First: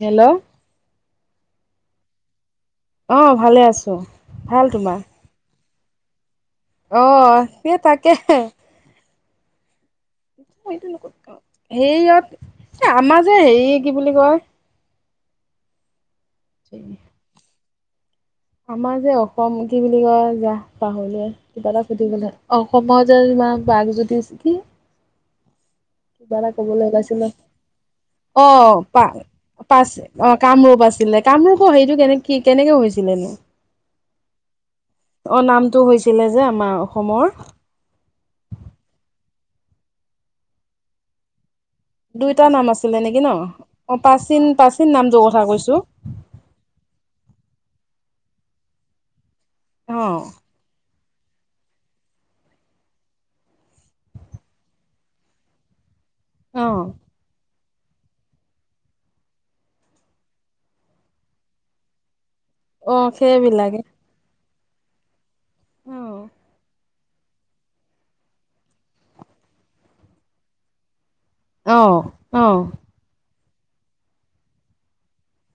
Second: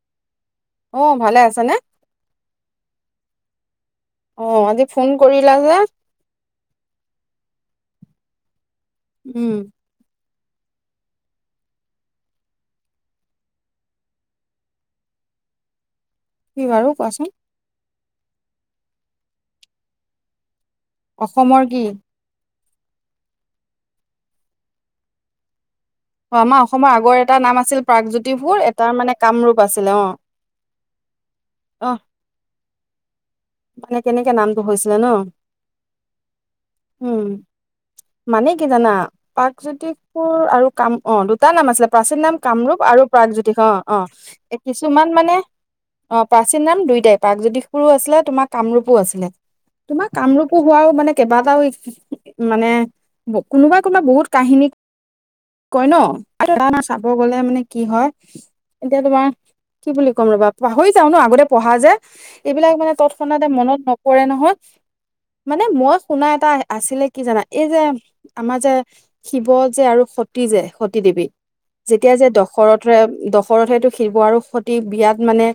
Hello. অ ভালে আছা নে। অ ভালে আছো। অ ভাল আজি তোমাৰ ফোন কৰিলা যে। অ সেই তাকে। উম। সেইটো ন হেৰিয়ত এ আমাৰ যে হেৰি কি বুলি কয়। কি বাৰু কোৱাচোন? আমাৰ যে অসম কি বুলি কয় যা পাহৰিলোৱে অসমৰ কিবা এটা কি? সুধি বলে অসমৰ যে বাঘজ্যোতি চ কি। কিবা অ', এটা আমাৰ কবলৈ অসমৰ আগৰ ওলাইছিল, এটা নাম আছিল অ প্ৰাগজ্যোতিপুৰ, এটাৰ পা মানে কামৰূপ আছিলে পাছে অ কামৰূপ আছ ছিলে কামৰূখ সেইটো অ', কেনে কেনেকে হৈছিল। মানে কেনেকে নামটো হৈছিলে ন অ নামটো হৈছিলে যে আমাৰ উম অসমৰ মানে কি জানা পাগজ্যোতিষপুৰ আৰু কাম অ দু তাৰ নাম আছিলে প্ৰাচীন নাম দুইটা কামৰূপ আছিলে আৰু নেকি ন প্ৰাগজ্যোতিষ অ অ প্ৰাচীন প্ৰাচীন কিছুমান নামটোৰ মানে। কথা কৈছো অ প্ৰাচীন নাম দুইটাই প্ৰাগজ্যোতিষ পোৰো আছিলে তোমাৰ কামৰূপো আছিলে তোমাৰ অ কামৰূপো হোৱাও মানে। কেবাটাও মানে কোনোবাই কোনোবা বহুত কাহিনী কই ন সেইকাৰণে অ', চাব গলে মানে কি হয় এতিয়া তোমাৰ কি বুলি ক'ম ৰবা পাহৰি যাও ন আগতে পঢ়া যে। এইবিলাক মানে অ', তৎক্ষণাতে সেইবিলাকে মনত নপৰে নহয়। মানে মই শুনা অ', এটা আছিলে কি জানা এই যে আমাৰ যে শিৱ যে আৰু সতী যে সতী দেৱীত, অ', যেতিয়া যে অ', দশৰথৰে দ ঘৰত সেইটো শিৱ আৰু সতি বিয়াত মানে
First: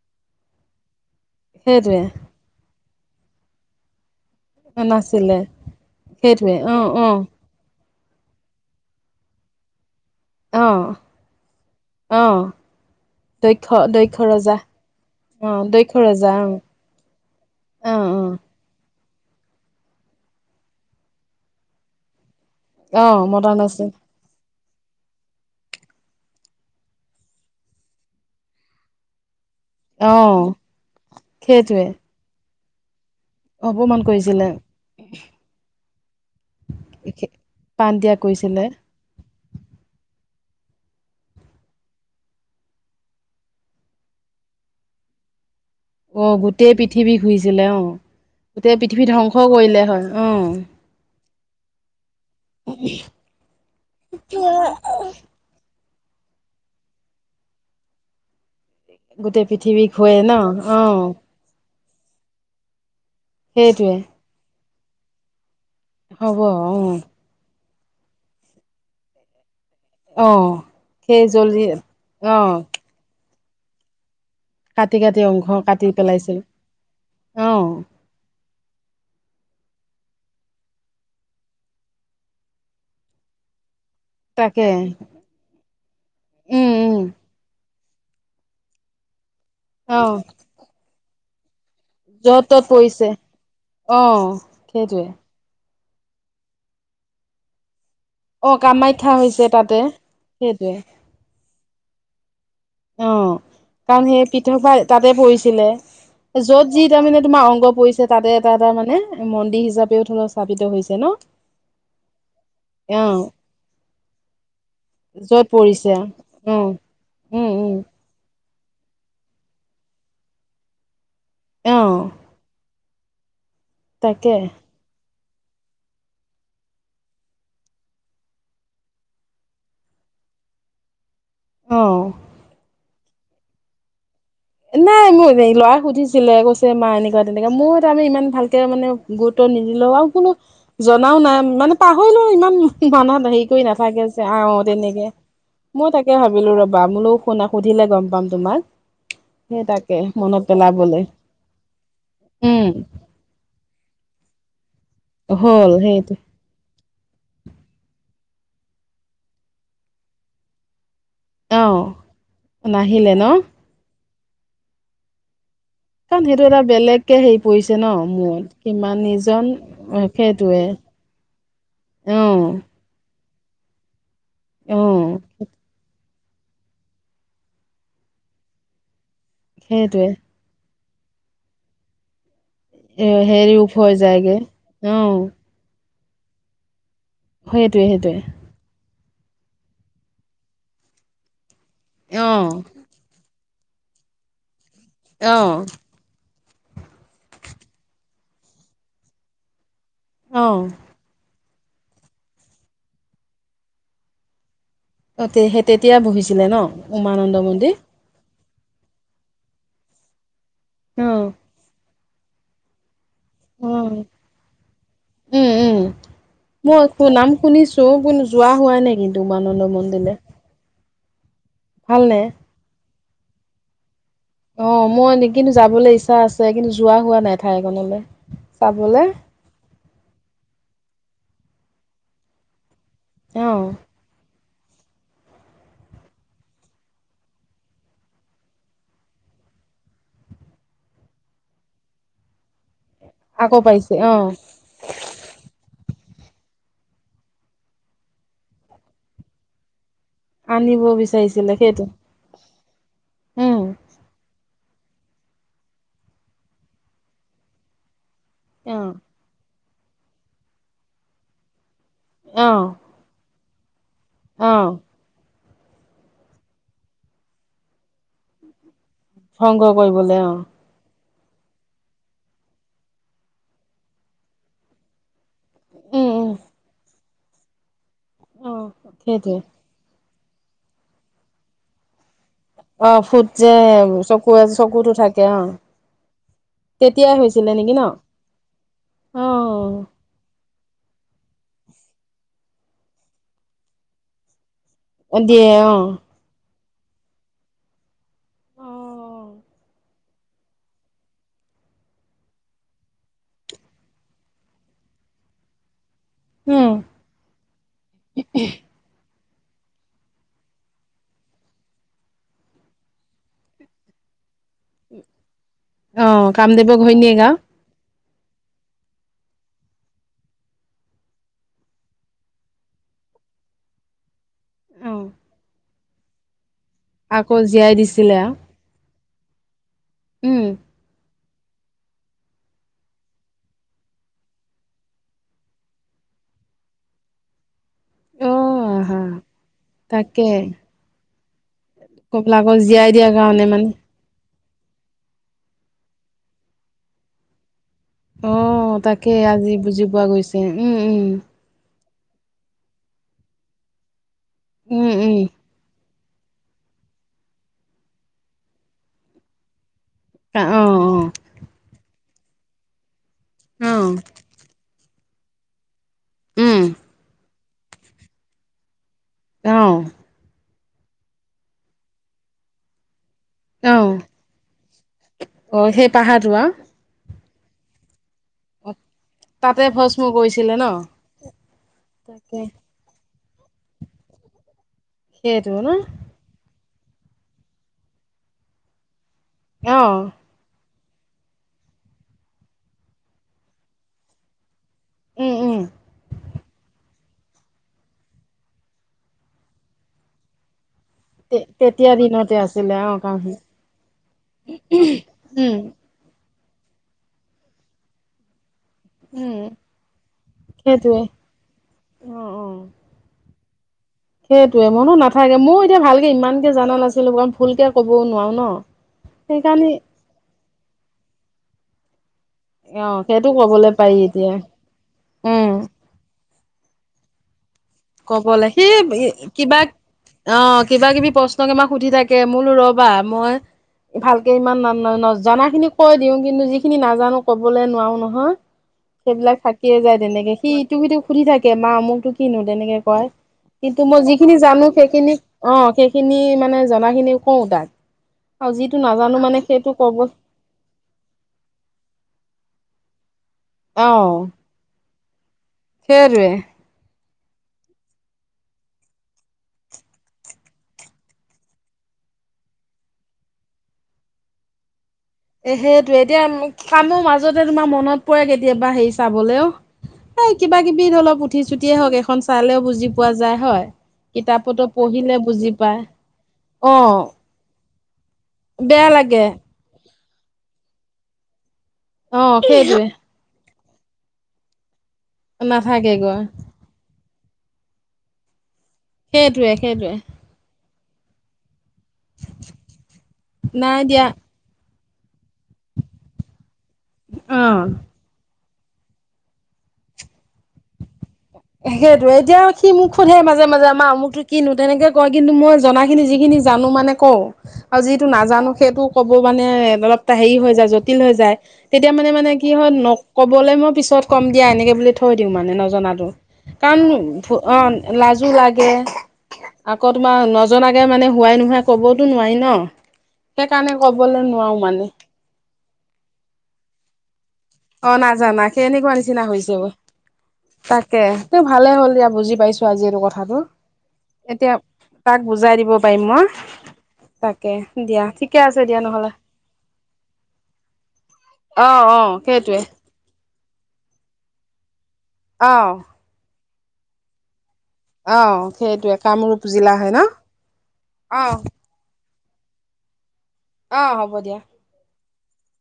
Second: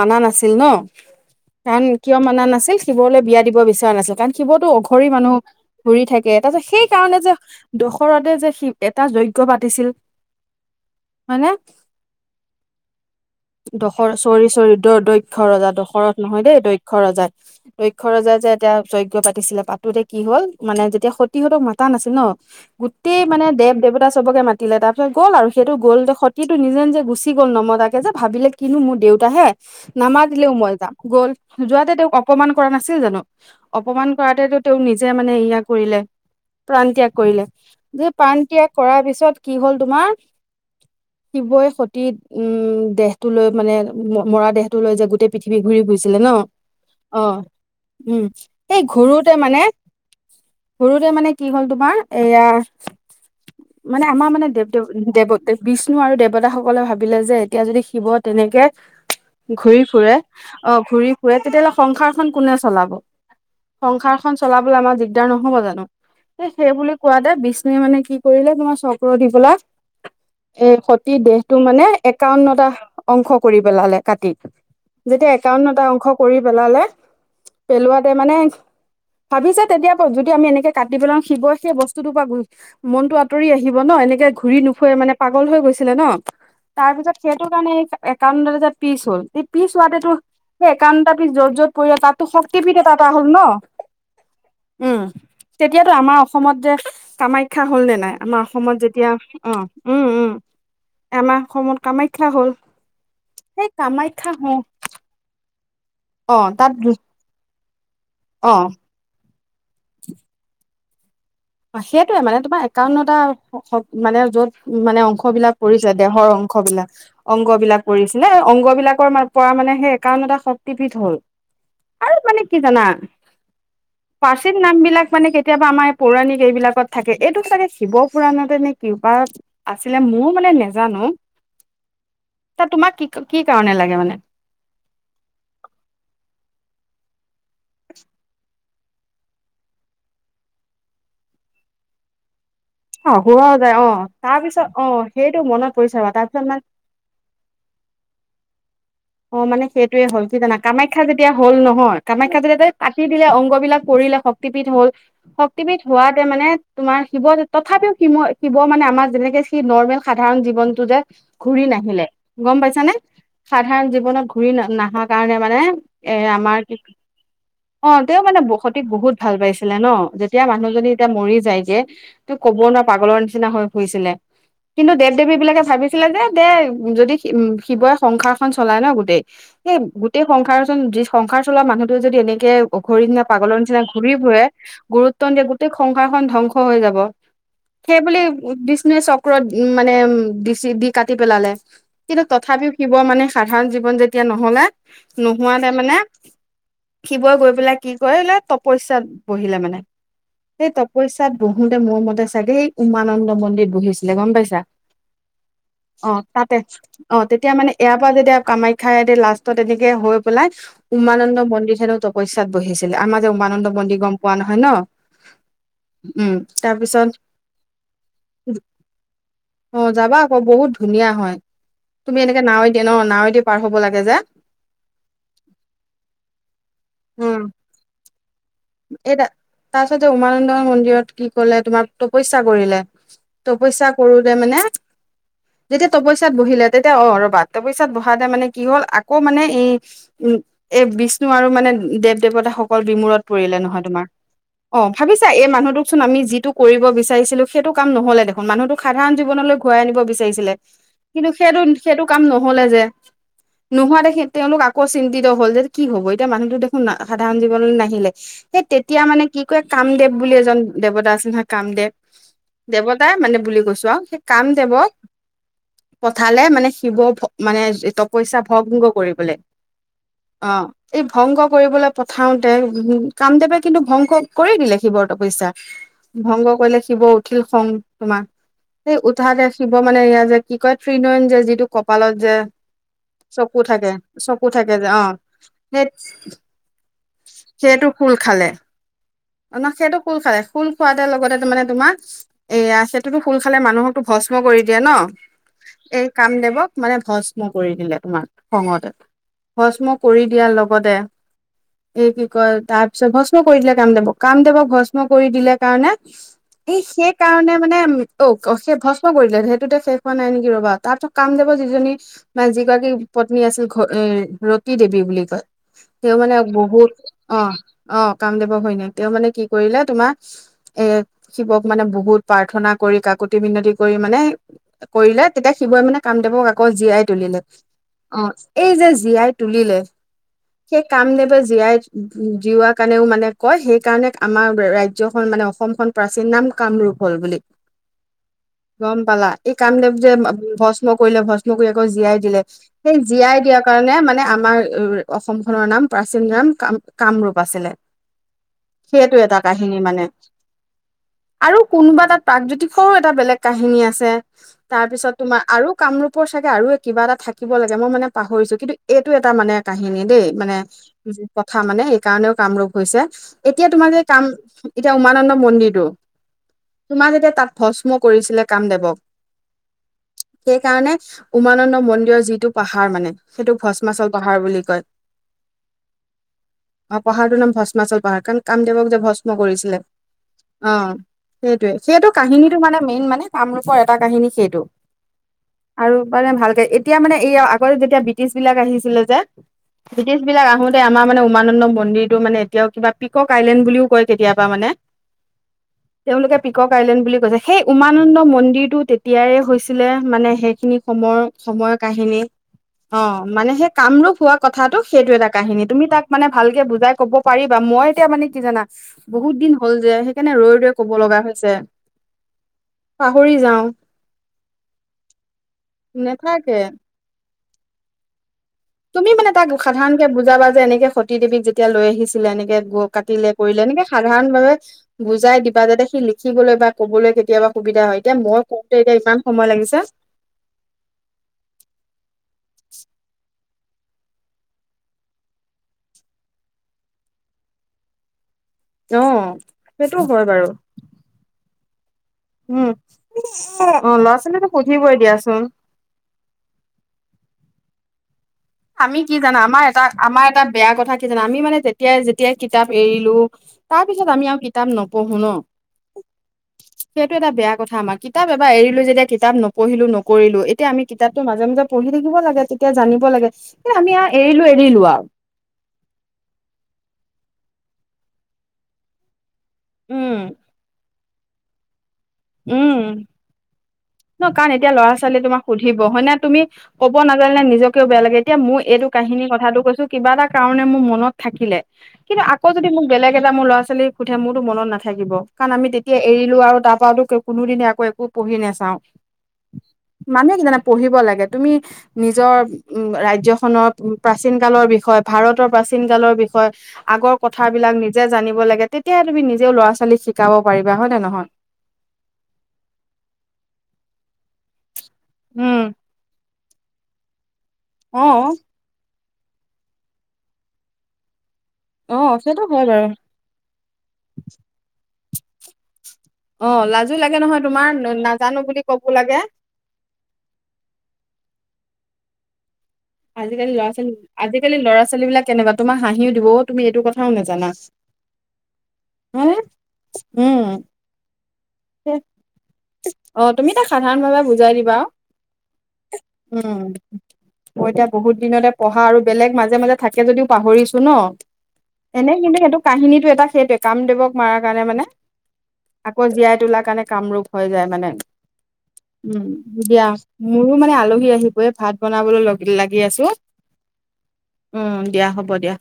মানা নাছিল ন। কাৰণ সেইটোৱে। কিয় মানা নাছিল শিৱলে বিয়া দিব বিচৰা নাছিল কাৰণ শিৱতো অঘৰি মানুহ নাছিলে ঘূৰি থাকে তাৰ সেইটোৱে পিছত সেই অ', অ', কাৰণে যে দশৰতে যে এটা যজ্ঞ পাতিছিল। অ অ। দক্ষ দখৰ দক্ষ চৰি ৰজা চৰি দ দক্ষ অ', ৰজা দক্ষ দখৰত ৰজা নহয় দেই অ', দক্ষ ক্ষ ৰজাই দক্ষ অ', ৰজা অ', যে এতিয়া য- যজ্ঞ পাতিছিলে পাতোতে কি হল মানে যেতিয়া সতিহঁতক মাতা নাছিল ন গোটেই অ', মানে মতা নাছিল দেৱ-দেৱতা চবকে মাত- দিলে তাৰপিছত গ'ল আৰু সেইটো গল সতিটো নিজে নিজে গুচি গ'ল নমতাকে যে ভাবিলে কিনো মোৰ দেউতাহে নামাতিলেও অ', মই যাম গ'ল সেইটোৱে যোৱাতে তেওঁক অপমান কৰা নাছিল জানো। অপমান কৰাতেটো তেওঁ নিজে মানে ইয়া কৰিলে প্ৰাণ ত্যাগ কৰিলে যে পাণ্ড্যিয়া প্ৰাণ কৰিছিলে ত্যাগ কৰাৰ পিছত কি হ'ল তোমাৰ। শিৱই সতিত উম দেহটো লৈ মানে মৰা দেহটো লৈ যে গোটেই পৃথি- শিৱি ফুৰিছিলে অ', ন গোটেই পৃথিৱী অ ঘূৰিছিলে অ উম গোটেই পৃথিৱী ধ্বংস কৰিলে হয় অ সৰুতে মানে কি হ'ল তোমাৰ এয়া মানে আমাৰ মানে দেৱ দেৱ দেৱত দেৱ বিষ্ণু আৰু দেৱতাসকলে ভাবিলে যে এতিয়া যদি শিৱ তেনেকে গোটেই ঘূৰি পৃথিৱী ফুৰে ঘূৰে ন অ ঘুৰি সংসাৰখন কোনে চলাব, সেইটোৱে সংসাৰখন চলাবলৈ আমাৰ দিগদাৰ নহব জানো? হ'ব সেই বুলি অ', কোৱা তে বিষ্ণুৱে মানে কি কৰিলে তোমাৰ চক্ৰ দি পেলাই অঁ এ সতি সেই দেহটো জলি মানে অঁ একাৱন্নটা অংশ কৰি পেলালে কাটি। কাটি কাটি যেতিয়া অংশ একাউন্ন এটা কাটি অংশ কৰি পেলাইছিল পেলালে অঁ পেলোৱাতে মানে ভাবিছে তেতিয়া যদি আমি এনেকে কাটি পেলাও শিৱই সেই বস্তুটোৰ পৰা মনতটো আতৰি আহিব ব ন এনেকে ঘুৰি তাকে নুফুৰে মানে পাগল হৈ গৈছিলে ন, উম তাৰ উম পিছত সেইটো কাৰণে একাউণ্টটা পিছ হ'ল সেই পিছ হোৱাতে অঁ সেই একাউণ্টটা পিছ য'ত য'ত পৰি তাতো য'ত ত'ত শক্তিপীঠ এটা পৰিছে এটা হ'ল ন অঁ উম। সেইটোৱে তেতিয়াটো আমাৰ অসমত যে কামাখ্যা হ'ল নে নাই? আমাৰ অঁ অসমত যেতিয়া কামাখ্যা হৈছে অ তাতে উম-উম সেইটোৱে আমাৰ অসমত কামাখ্যা হ'ল। অ সেই কাৰণ সেই কামাখ্যা হ পৃথক তাতে পৰিছিলে। অ যত তাত যি তাৰ মানে তোমাৰ অংগ পৰিছে তাতে অ এটা এটা মানে মন্দিৰ হিচাপেও থল স্থাপিত হৈছে ন। সেইটোৱেই মানে তোমাৰ একাৱন্নটা অঁ মানে য'ত মানে অংশ বিলাক পৰিছে দেহৰ অং উম অংশবিলাক উম উম অংগবিলাক পৰিছিলে, অংগ বিলাকৰ পৰা মানে সেই একাৱন্নটা শক্তিপীঠ হ'ল। অহ পাৰ্চিত নামবিলাক মানে কেতিয়াবা আমাৰ পৌৰাণিক এইবিলাকত থাকে। এইটো চাগে শিৱ পুৰাণতে নে কৃপা আছিলে মোৰ মানে নেজানো? অহ। তাত তোমাক কি কি কাৰণে লাগে মানে? নাই মোৰ ল'ৰাই সুধিছিলে কৈছে মা এনেকুৱা তেনেকা মোৰ এটা মানে ইমান ভালকে মানে গুৰুত্ব নিদিলেও আৰু কোনো জনাও নাই। মানে পাহৰিলোঁ ইমান অ মানাত হেৰি হোৱা কৰি যায় অ নাথাকে যে তাৰ আহ পিছত অ তেনেকে সেইটো মনত মই পৰিছে ৰবা তাকে তাৰপিছত ভাবিলো মানে ৰবা মোলৈও শুনা সুধি লে গম পাম তোমাৰ অ মানে সেইটোৱেই হ'ল কি জানা কামাখ্যা যেতিয়া হল নহয় কামাখ্যা উম যেতিয়া কাটি দিলে অংগবিলাক পৰিলে শক্তিপীঠ হ'ল হ'ল শক্তিপীঠ সেইটো হোৱাতে মানে তোমাৰ শিৱতে তথাপিও কি মই শিৱ মানে আমাৰ যেনেকে সি নৰ্মেল সাধাৰণ জীৱনটো যে ঘূৰি অ নাহিলে গম পাইছানে নাহিলে ন সাধাৰণ জীৱনত ঘূৰি নাহা কাৰণে মানে এ কাৰণ সেইটো আমাৰ এটা কি বেলেগকে হেৰি পৰিছে ন অ তেওঁ মানে মূৰত সতিক কিমান বহুত ভাল নিজন পাইছিলে ন, যেতিয়া সেইটোৱে মানুহজন এতিয়া মৰি যায় গে অ তোক ক'ব নোৱাৰা পাগলৰ নিছ নিচিনা হৈ ফুৰিছিলে অ কিন্তু দেৱ-দেৱীবিলাকে ভাবিছিলে যে দে যদি উম শিৱই সংসাৰখন চলাই ন গোটেই সেই সেইটোৱে গোটেই সংসাৰ সংসাৰ চলোৱা মানুহটো যদি এনে কে অঘৰি এ নিচিনা হেৰি পাগলৰ উফ নিচিনা হৈ ঘূৰি যায়গে ফুৰে গুৰুত্ব অ নিদিয়ে গোটেই সংসাৰখন ধ্বংস হৈ যাব। সেইটোৱে সেই বুলি সেইটোৱে বিষ্ণুৱে চক্ৰত মানে দিচি দি কাটি পেলালে। কিন্তু অ', তথাপিও শিৱ মানে সাধাৰণ জীৱন যেতিয়া নহলা অ', নোহোৱাতে মানে শিৱই গৈ পেলাই কি কৰিলে তপস্যা বহিলে মানে সেই অ', তপস্যাত বহোতে মোৰ মতে চাগে এই উমানন্দ মন্দিৰত বহিছিলে গম পাইছা। তে সেই তেতিয়া অ বহিছিলে তাতে ন অ উমানন্দ তেতিয়া মানে মন্দিৰ এয়া এতিয়া কামাখ্যাইদি লাষ্টত এনেকে হৈ পেলাই অ', উমানন্দ মন্দিত হেনো তপস্যাত বহিছিলে। আমাক যে উমানন্দ মন্দিৰ অ', গম পোৱা নহয় ন? উম উম। উ উম মই তাৰপিছত নাম শুনিছো কো যোৱা হোৱ নাই কিন্তু উমানন্দ অ মন্দিৰলে। যাবা আকৌ বহুত ধুনীয়া হয়, তুমি ভালনে? এনেকে নাৱে দিয়ে ন নাৱেদি পাৰ হ'ব লাগে যে। অ মই কিন্তু যাবলৈ ইচ্ছা আছে কিন্তু যোৱা হোৱা নাই ঠাই কনলৈ। এ তাৰপিছতে উমানন্দ মন্দিৰত কি কলে তোমাৰ তপস্যা কৰিলে। অ', তপস্যা কৰোতে মানে যেতিয়া তপচ্যাত বহিলে তেতিয়া অ ৰ'বা তপস্যাত বহাতে মানে কি হ'ল আকৌ মানে এই উম এ বিষ্ণু আৰু মানে দেৱ দেৱতাসকল বিমোৰ আকৌ কৰিলে নহয় পাইছে তোমাৰ অ', অ ভাবিছা এই মানুহটোক- চুন আমি যিটো কৰিব বিচাৰিছিলো সেইটো কাম নহ'লে দেখোন? মানুহটোক সাধাৰণ জীৱনলৈ ঘূৰাই আনিব বি তেইছিলে আনিব কিন্তু বিচাৰিছিলে সেইটো সেইটো কাম নহলে যে, উম, নোহোৱা দেখি তেওঁলোক আকৌ চিন্তিত হল যে কি হব এতিয়া মানুহতটো দেখোন সাধাৰণ জীৱনলৈ নাহিলে। সেই অ', তেতিয়া মানে কি কয় কামদেৱ বুলি এজন দেৱতা আছিল নহয় কামদেৱ অ', দেৱতাই মানে বুলি কৈছো আও সেই কাম অ', দেৱক পঠালে মানে শিৱ ভ মানে তপস্যা ভংগ কৰিবলে ভংগ কৰিবলে অ এই ভংগ কৰিবলৈ পঠাওতে উ কামদেৱে কিন্তু ভংগ কৰি দিলে শিৱৰ তপস্যা উম, উম, ভংগ কৰিলে শিৱৰ উঠিল খং তোমাৰ অ', সেই সেইটোৱে উঠাতে শিৱ মানে ইয়া যে কি কয় ত্ৰিনয়ন যে যিটো কপালত যে অ ফুট যে চকু চকুতো থাকে অ সেই তেতিয়াই হৈছিলে নেকি ন? সেইটো খোল খালে, অ ন সেইটো খোল খালে। খোল সোৱাদ লগতে তাৰমানে তোমাৰ এয়া সেইটোতো খোল খালে মানুহকো ভস্ম কৰি দিয়ে ন অ দিয়ে অ এই কাম দেৱক মানে ভস্ম কৰি দিলে তোমাৰ খঙতে ভস্ম কৰি দিয়াৰ লগতে এই কি কয় তাত তাপিছত ভস্ম কৰি দিলে কামদৱক। কামদৱক ভস্ম কৰি দিলে কাৰণে উম এই শেষ কাৰণে মানে অ সেই ভস্ম কৰিলে সেইটোতে শেষ হোৱা নাই নেকি ৰ'বা তাৰ কাম দেব যিজনী মান যিগৰাকী পত্নী আছিল ঘ ৰতি দেৱী বুলি কয় অ তেওঁ মানে কামদেৱৰ বহুত ঘৈণীয়েক অ অ কামদেৱৰ ঘৈণীয়েক মানে কি কৰিলে তোমাৰ এ শিৱক মানে বহুত প্ৰাৰ্থনা কৰি কাকতি বিনতি কৰি মানে আও কৰিলে তেতিয়া শিৱইে মানে কাম দেৱক অকল জীয়াই আকৌ তুলিলে। জীয়াই দিছিলে অ আও এই যে জীয়াই তুলিলে উম সেই কাম দেৱে জীয়াই অ জীওৱা কাৰণেও মানে কয় সেইকাৰণে আমাৰ ৰাজ্যখন মানে অসমখন প্ৰাচীন নাম কামৰূপ হল বুলি। অ [inaudible] গম আহা পালা? এই কামদেৱ যে তাকে ভস্ম কৰিলে ভস্ম কৰি আকৌ জীয়াই কবলা দিলে আকৌ সেই দিয়াৰ জীয়াই কাৰণে দিয়া মানে সেকাৰণে মানে আমাৰ অসম খনৰ নাম প্ৰাচীন নাম কাম কামৰূপ আছিলে। আহ সেইটো তাকেই এটা আজি কাহিনী বুজি মানে পোৱা গৈছে উম উম। আৰু কোনোবা তাত প্ৰাগজ্যোতিষৰো এটা বেলেগ কাহিনী আছে তাৰ উম পিছত উম তোমাৰ আৰু কামৰূপৰ চাগে আৰু কিবা এটা থাকিব লাগে মই মানে পাহৰিছো কিন্তু এইটো এটা মানে কাহিনী দেই, অ মানে অ কথা মানে সেই কাৰণেও কামৰূপ হৈছে। এতিয়া অ তোমাৰ যে কাম এতিয়া উমানন্দ মন্দিৰটো উম তোমাৰ যেতিয়া তাত ভস্ম কৰিছিলে কামদেৱক অহ। সেইকাৰণে উমানন্দ মন্দিৰৰ যিটো পাহাৰ মানে সেইটো অ ভস্মাচল পাহাৰ বুলি কয়। অ সেই পাহাৰটো আও পাহাৰ টো নাম ভস্মাচল পাহাৰ কাৰণ কাম দেৱক যে ভস্ম তাতে কৰিছিলে, ভস্ম কৰিছিলে ন অ সেইটোৱে সেইটো তাকে কাহিনীটো মানে মেইন মানে কামৰূপৰ এটা কাহিনী সেইটো, সেইটো ন আৰু মানে ভালকে এই তেতিয়া মানে এইয়া আগতে যেতিয়া ব্ৰিটিছ বিলাক আহিছিলে যে, অ ব্ৰিটিছবিলাক আহোতে আমাৰ মানে উমানন্দ মন্দিৰটো মানে এতিয়াও কিবা পিকক আইলেণ্ড বুলিও কয় কেতিয়াবা মানে উম উম তেওঁলোকে পিকক আইলেণ্ড বুলি সেই উমানন্দ মন্দিৰটো তেতিয়াই হৈছিলে মানে সেইখিনি সময়ৰ সময়ৰ তেতিয়া কাহিনী। দিনতে আছিলে অ কাহি মানে সেই কামৰূপ হোৱা কথাটো সেইটো এটা উম কাহিনী তুমি তাক মানে ভালকে বুজাই ক'ব পাৰিবা মই এতিয়া মানে কি জানা বহুত উম দিন হ'ল যে সেইকাৰণে ৰৈ ৰৈ কব সেইটোৱে লগা হৈছে পাহৰি যাও। সেইটোয়ে মইনো নাথাকে ময়ো এতিয়া ভালকে ইমানকে নেথাকে জনা নাছিলো কাৰণ ভুলকে ক'বও নোৱাৰো ন। তুমি মানে তাক সেইকাৰণে সাধাৰণকে বুজাবা যে এনেকে সতী দেৱীক যেতিয়া লৈ আহিছিল লে এনেকে গ অ সেইটো কাটিলে কৰিলে কবলে এনেকে পাৰি সাধাৰণ এতিয়া ভাৱে বুজাই উম দিবা যাতে সি সিকিবলৈ বা কবলৈ কেতিয়াবা সুবিধা হয় এতিয়া মই কবলে সি কওঁতে এতিয়া ইমান সময় কিবা লাগিছে অ কিবা -কিবি প্ৰশ্নকে মাক সুধি থাকে মোৰো ৰবা মই ভালকে ইমান ন ন জনা খিনি কৈ দিও কিন্তু যিখিনি নাজানো কবলৈ নোৱাৰো নহয়। অ সেইবিলাক থাকিয়ে সেইটো যায় হয় তেনেকে বাৰু সি ইটোক সিটোক সুধি থাকে মা আমোকটো কিনো উম তেনেকে কয়। কিন্তু অ মই ল'ৰা যিখিনি ছোৱালীটো জানো সুধিবই সেইখিনিক দিয়াচোন অ সেইখিনি মানে জনা খিনি কওঁ তাক আৰু যিটো আমি কি নাজানো জানা মানে আমাৰ সেইটো এটা ক'ব আমাৰ এটা বেয়া কথা কি জানা আমি মানে যেতিয়াই যেতিয়াই কিতাপ এৰিলো অ তাৰপিছত আমি আৰু কিতাপ নপঢ়ো ন। সেইটোৱে সেইটো এটা বেয়া কথা আমাৰ কিতাপ এবাৰ এৰিলো যেতিয়া কিতাপ নপঢ়িলো নকৰিলো। এতিয়া আমি কিতাপটো মাজে -মাজে পঢ়ি থাকিব লাগে তেতিয়া জানিব লাগে কি আমি এৰিলো এৰিলো আৰু এ সেইটোৱে এতিয়া কামো মাজতে তোমাৰ মনত পৰে কেতিয়াবা হেৰি চাবলেও। উম এই কিবা -কিবি অলপ উঠি চুতিয়ে হওক এখন চালেও বুজি উম পোৱা যায় হয়। ন কাৰণ কিতাপতো এতিয়া ল'ৰা পঢ়িলে ছোৱালীয়ে তোমাক বুজি পায় সুধিব হয় নে তুমি অ ক'ব নাজানে নিজকেও বেয়া লাগে এতিয়া মোৰ এইটো বেয়া কাৰ লাগে। কাহিনি কথাটো কৈছো কিবা এটা কাৰণে মোৰ মনত থাকিলে অ কিন্তু আকৌ যদি সেইটোৱে মোক বেলেগ এটা মোৰ ল'ৰা- ছোৱালী সুধে মোৰতো মনত নাথা থাকিব, কাৰণ আমি তেতিয়া নাথাকেগৈ এৰিলো আৰু তাৰ পৰাতো কোনোদিনে আকৌ একো পঢ়ি নাচাও। সেইটোৱে সেইটোৱে। পঢ়িব লাগে, তুমি নিজৰ উম ৰাজ্যখনৰ নাই দিয়া প্ৰাচীন কালৰ বিষয় বিষয় ভাৰতৰ প্ৰাচীন কালৰ বিষয়, আগৰ অ'। কথাবিলাক নিজে জানিব লাগে। তেতিয়া তুমি নিজেও ল'ৰা -ছোৱালীক শিকাব পাৰিবা হয় নে নহয়? সেইটোৱে এতিয়াও সি মোক সোধে মাজে মাজে আমাৰ অমুকতো কিনো তেনেকে কয় কিন্তু মই উম জনা খিনি যিখিনি জানো মানে কওঁ আৰু অ যিটো নাজানো সেইটো ক'ব মানে অলপটা হেৰি হৈ যায় জটিল হৈ যায় তেতিয়া অ মানে মানে সেইটো কি হয় বাৰু ন কবলৈ মই পিছত কম দিয়া এনেকে বুলি থৈ দিওঁ মানে নজনাতো। অ লাজো লাগে কাৰণ নহয় অ তোমাৰ লাজো নাজানো বুলি লাগে। ক'ব লাগে আকৌ তোমাৰ নজনাকে মানে হোৱাই নোহাই কবওতো নোৱাৰি ন আজিকালি সেইকাৰণে ল'ৰা- ছোৱালী ক'বলৈ নোৱাৰো আজিকালি লৰা- মানে ছোৱালীবিলাক কেনেকুৱা তোমাক হাঁহিও দিব তুমি এইটো কথাও নাজানা। অ নাজানা সেই এনেকুৱা নিচিনা হয়নে হৈছে উম তাকে স ভালে হ'ল দিয়া বুজি পাইছো আজি এইটো অ কথাটো তুমি তাক সাধাৰণ ভাৱে বুজাই এতিয়া দিবা তাক বুজাই দিব পাৰিম মই। উম তাকে মই এতিয়া দিয়া বহুত ঠিকে দিনতে আছে দিয়া পঢ়া আৰু নহ'লে বেলেগ মাজে মাজে থাকে যদিও পাহৰিছো ন। অ অ। এনে কিন্তু সেইটো সেইটোৱে কাহিনীটো এটা সেইটোৱে কামদেৱক মৰা কাৰণে মানে আহ তোলা কাৰণে কামৰূপ হৈ যায় মানে। সেইটোৱে উম কামৰূপ জিলা দিয়া হয় ন মোৰো মানে আলহী অ আহিবই ভাত বনাবলৈ লাগি আছো অ হ'ব দিয়া। উম দিয়া হব দিয়া।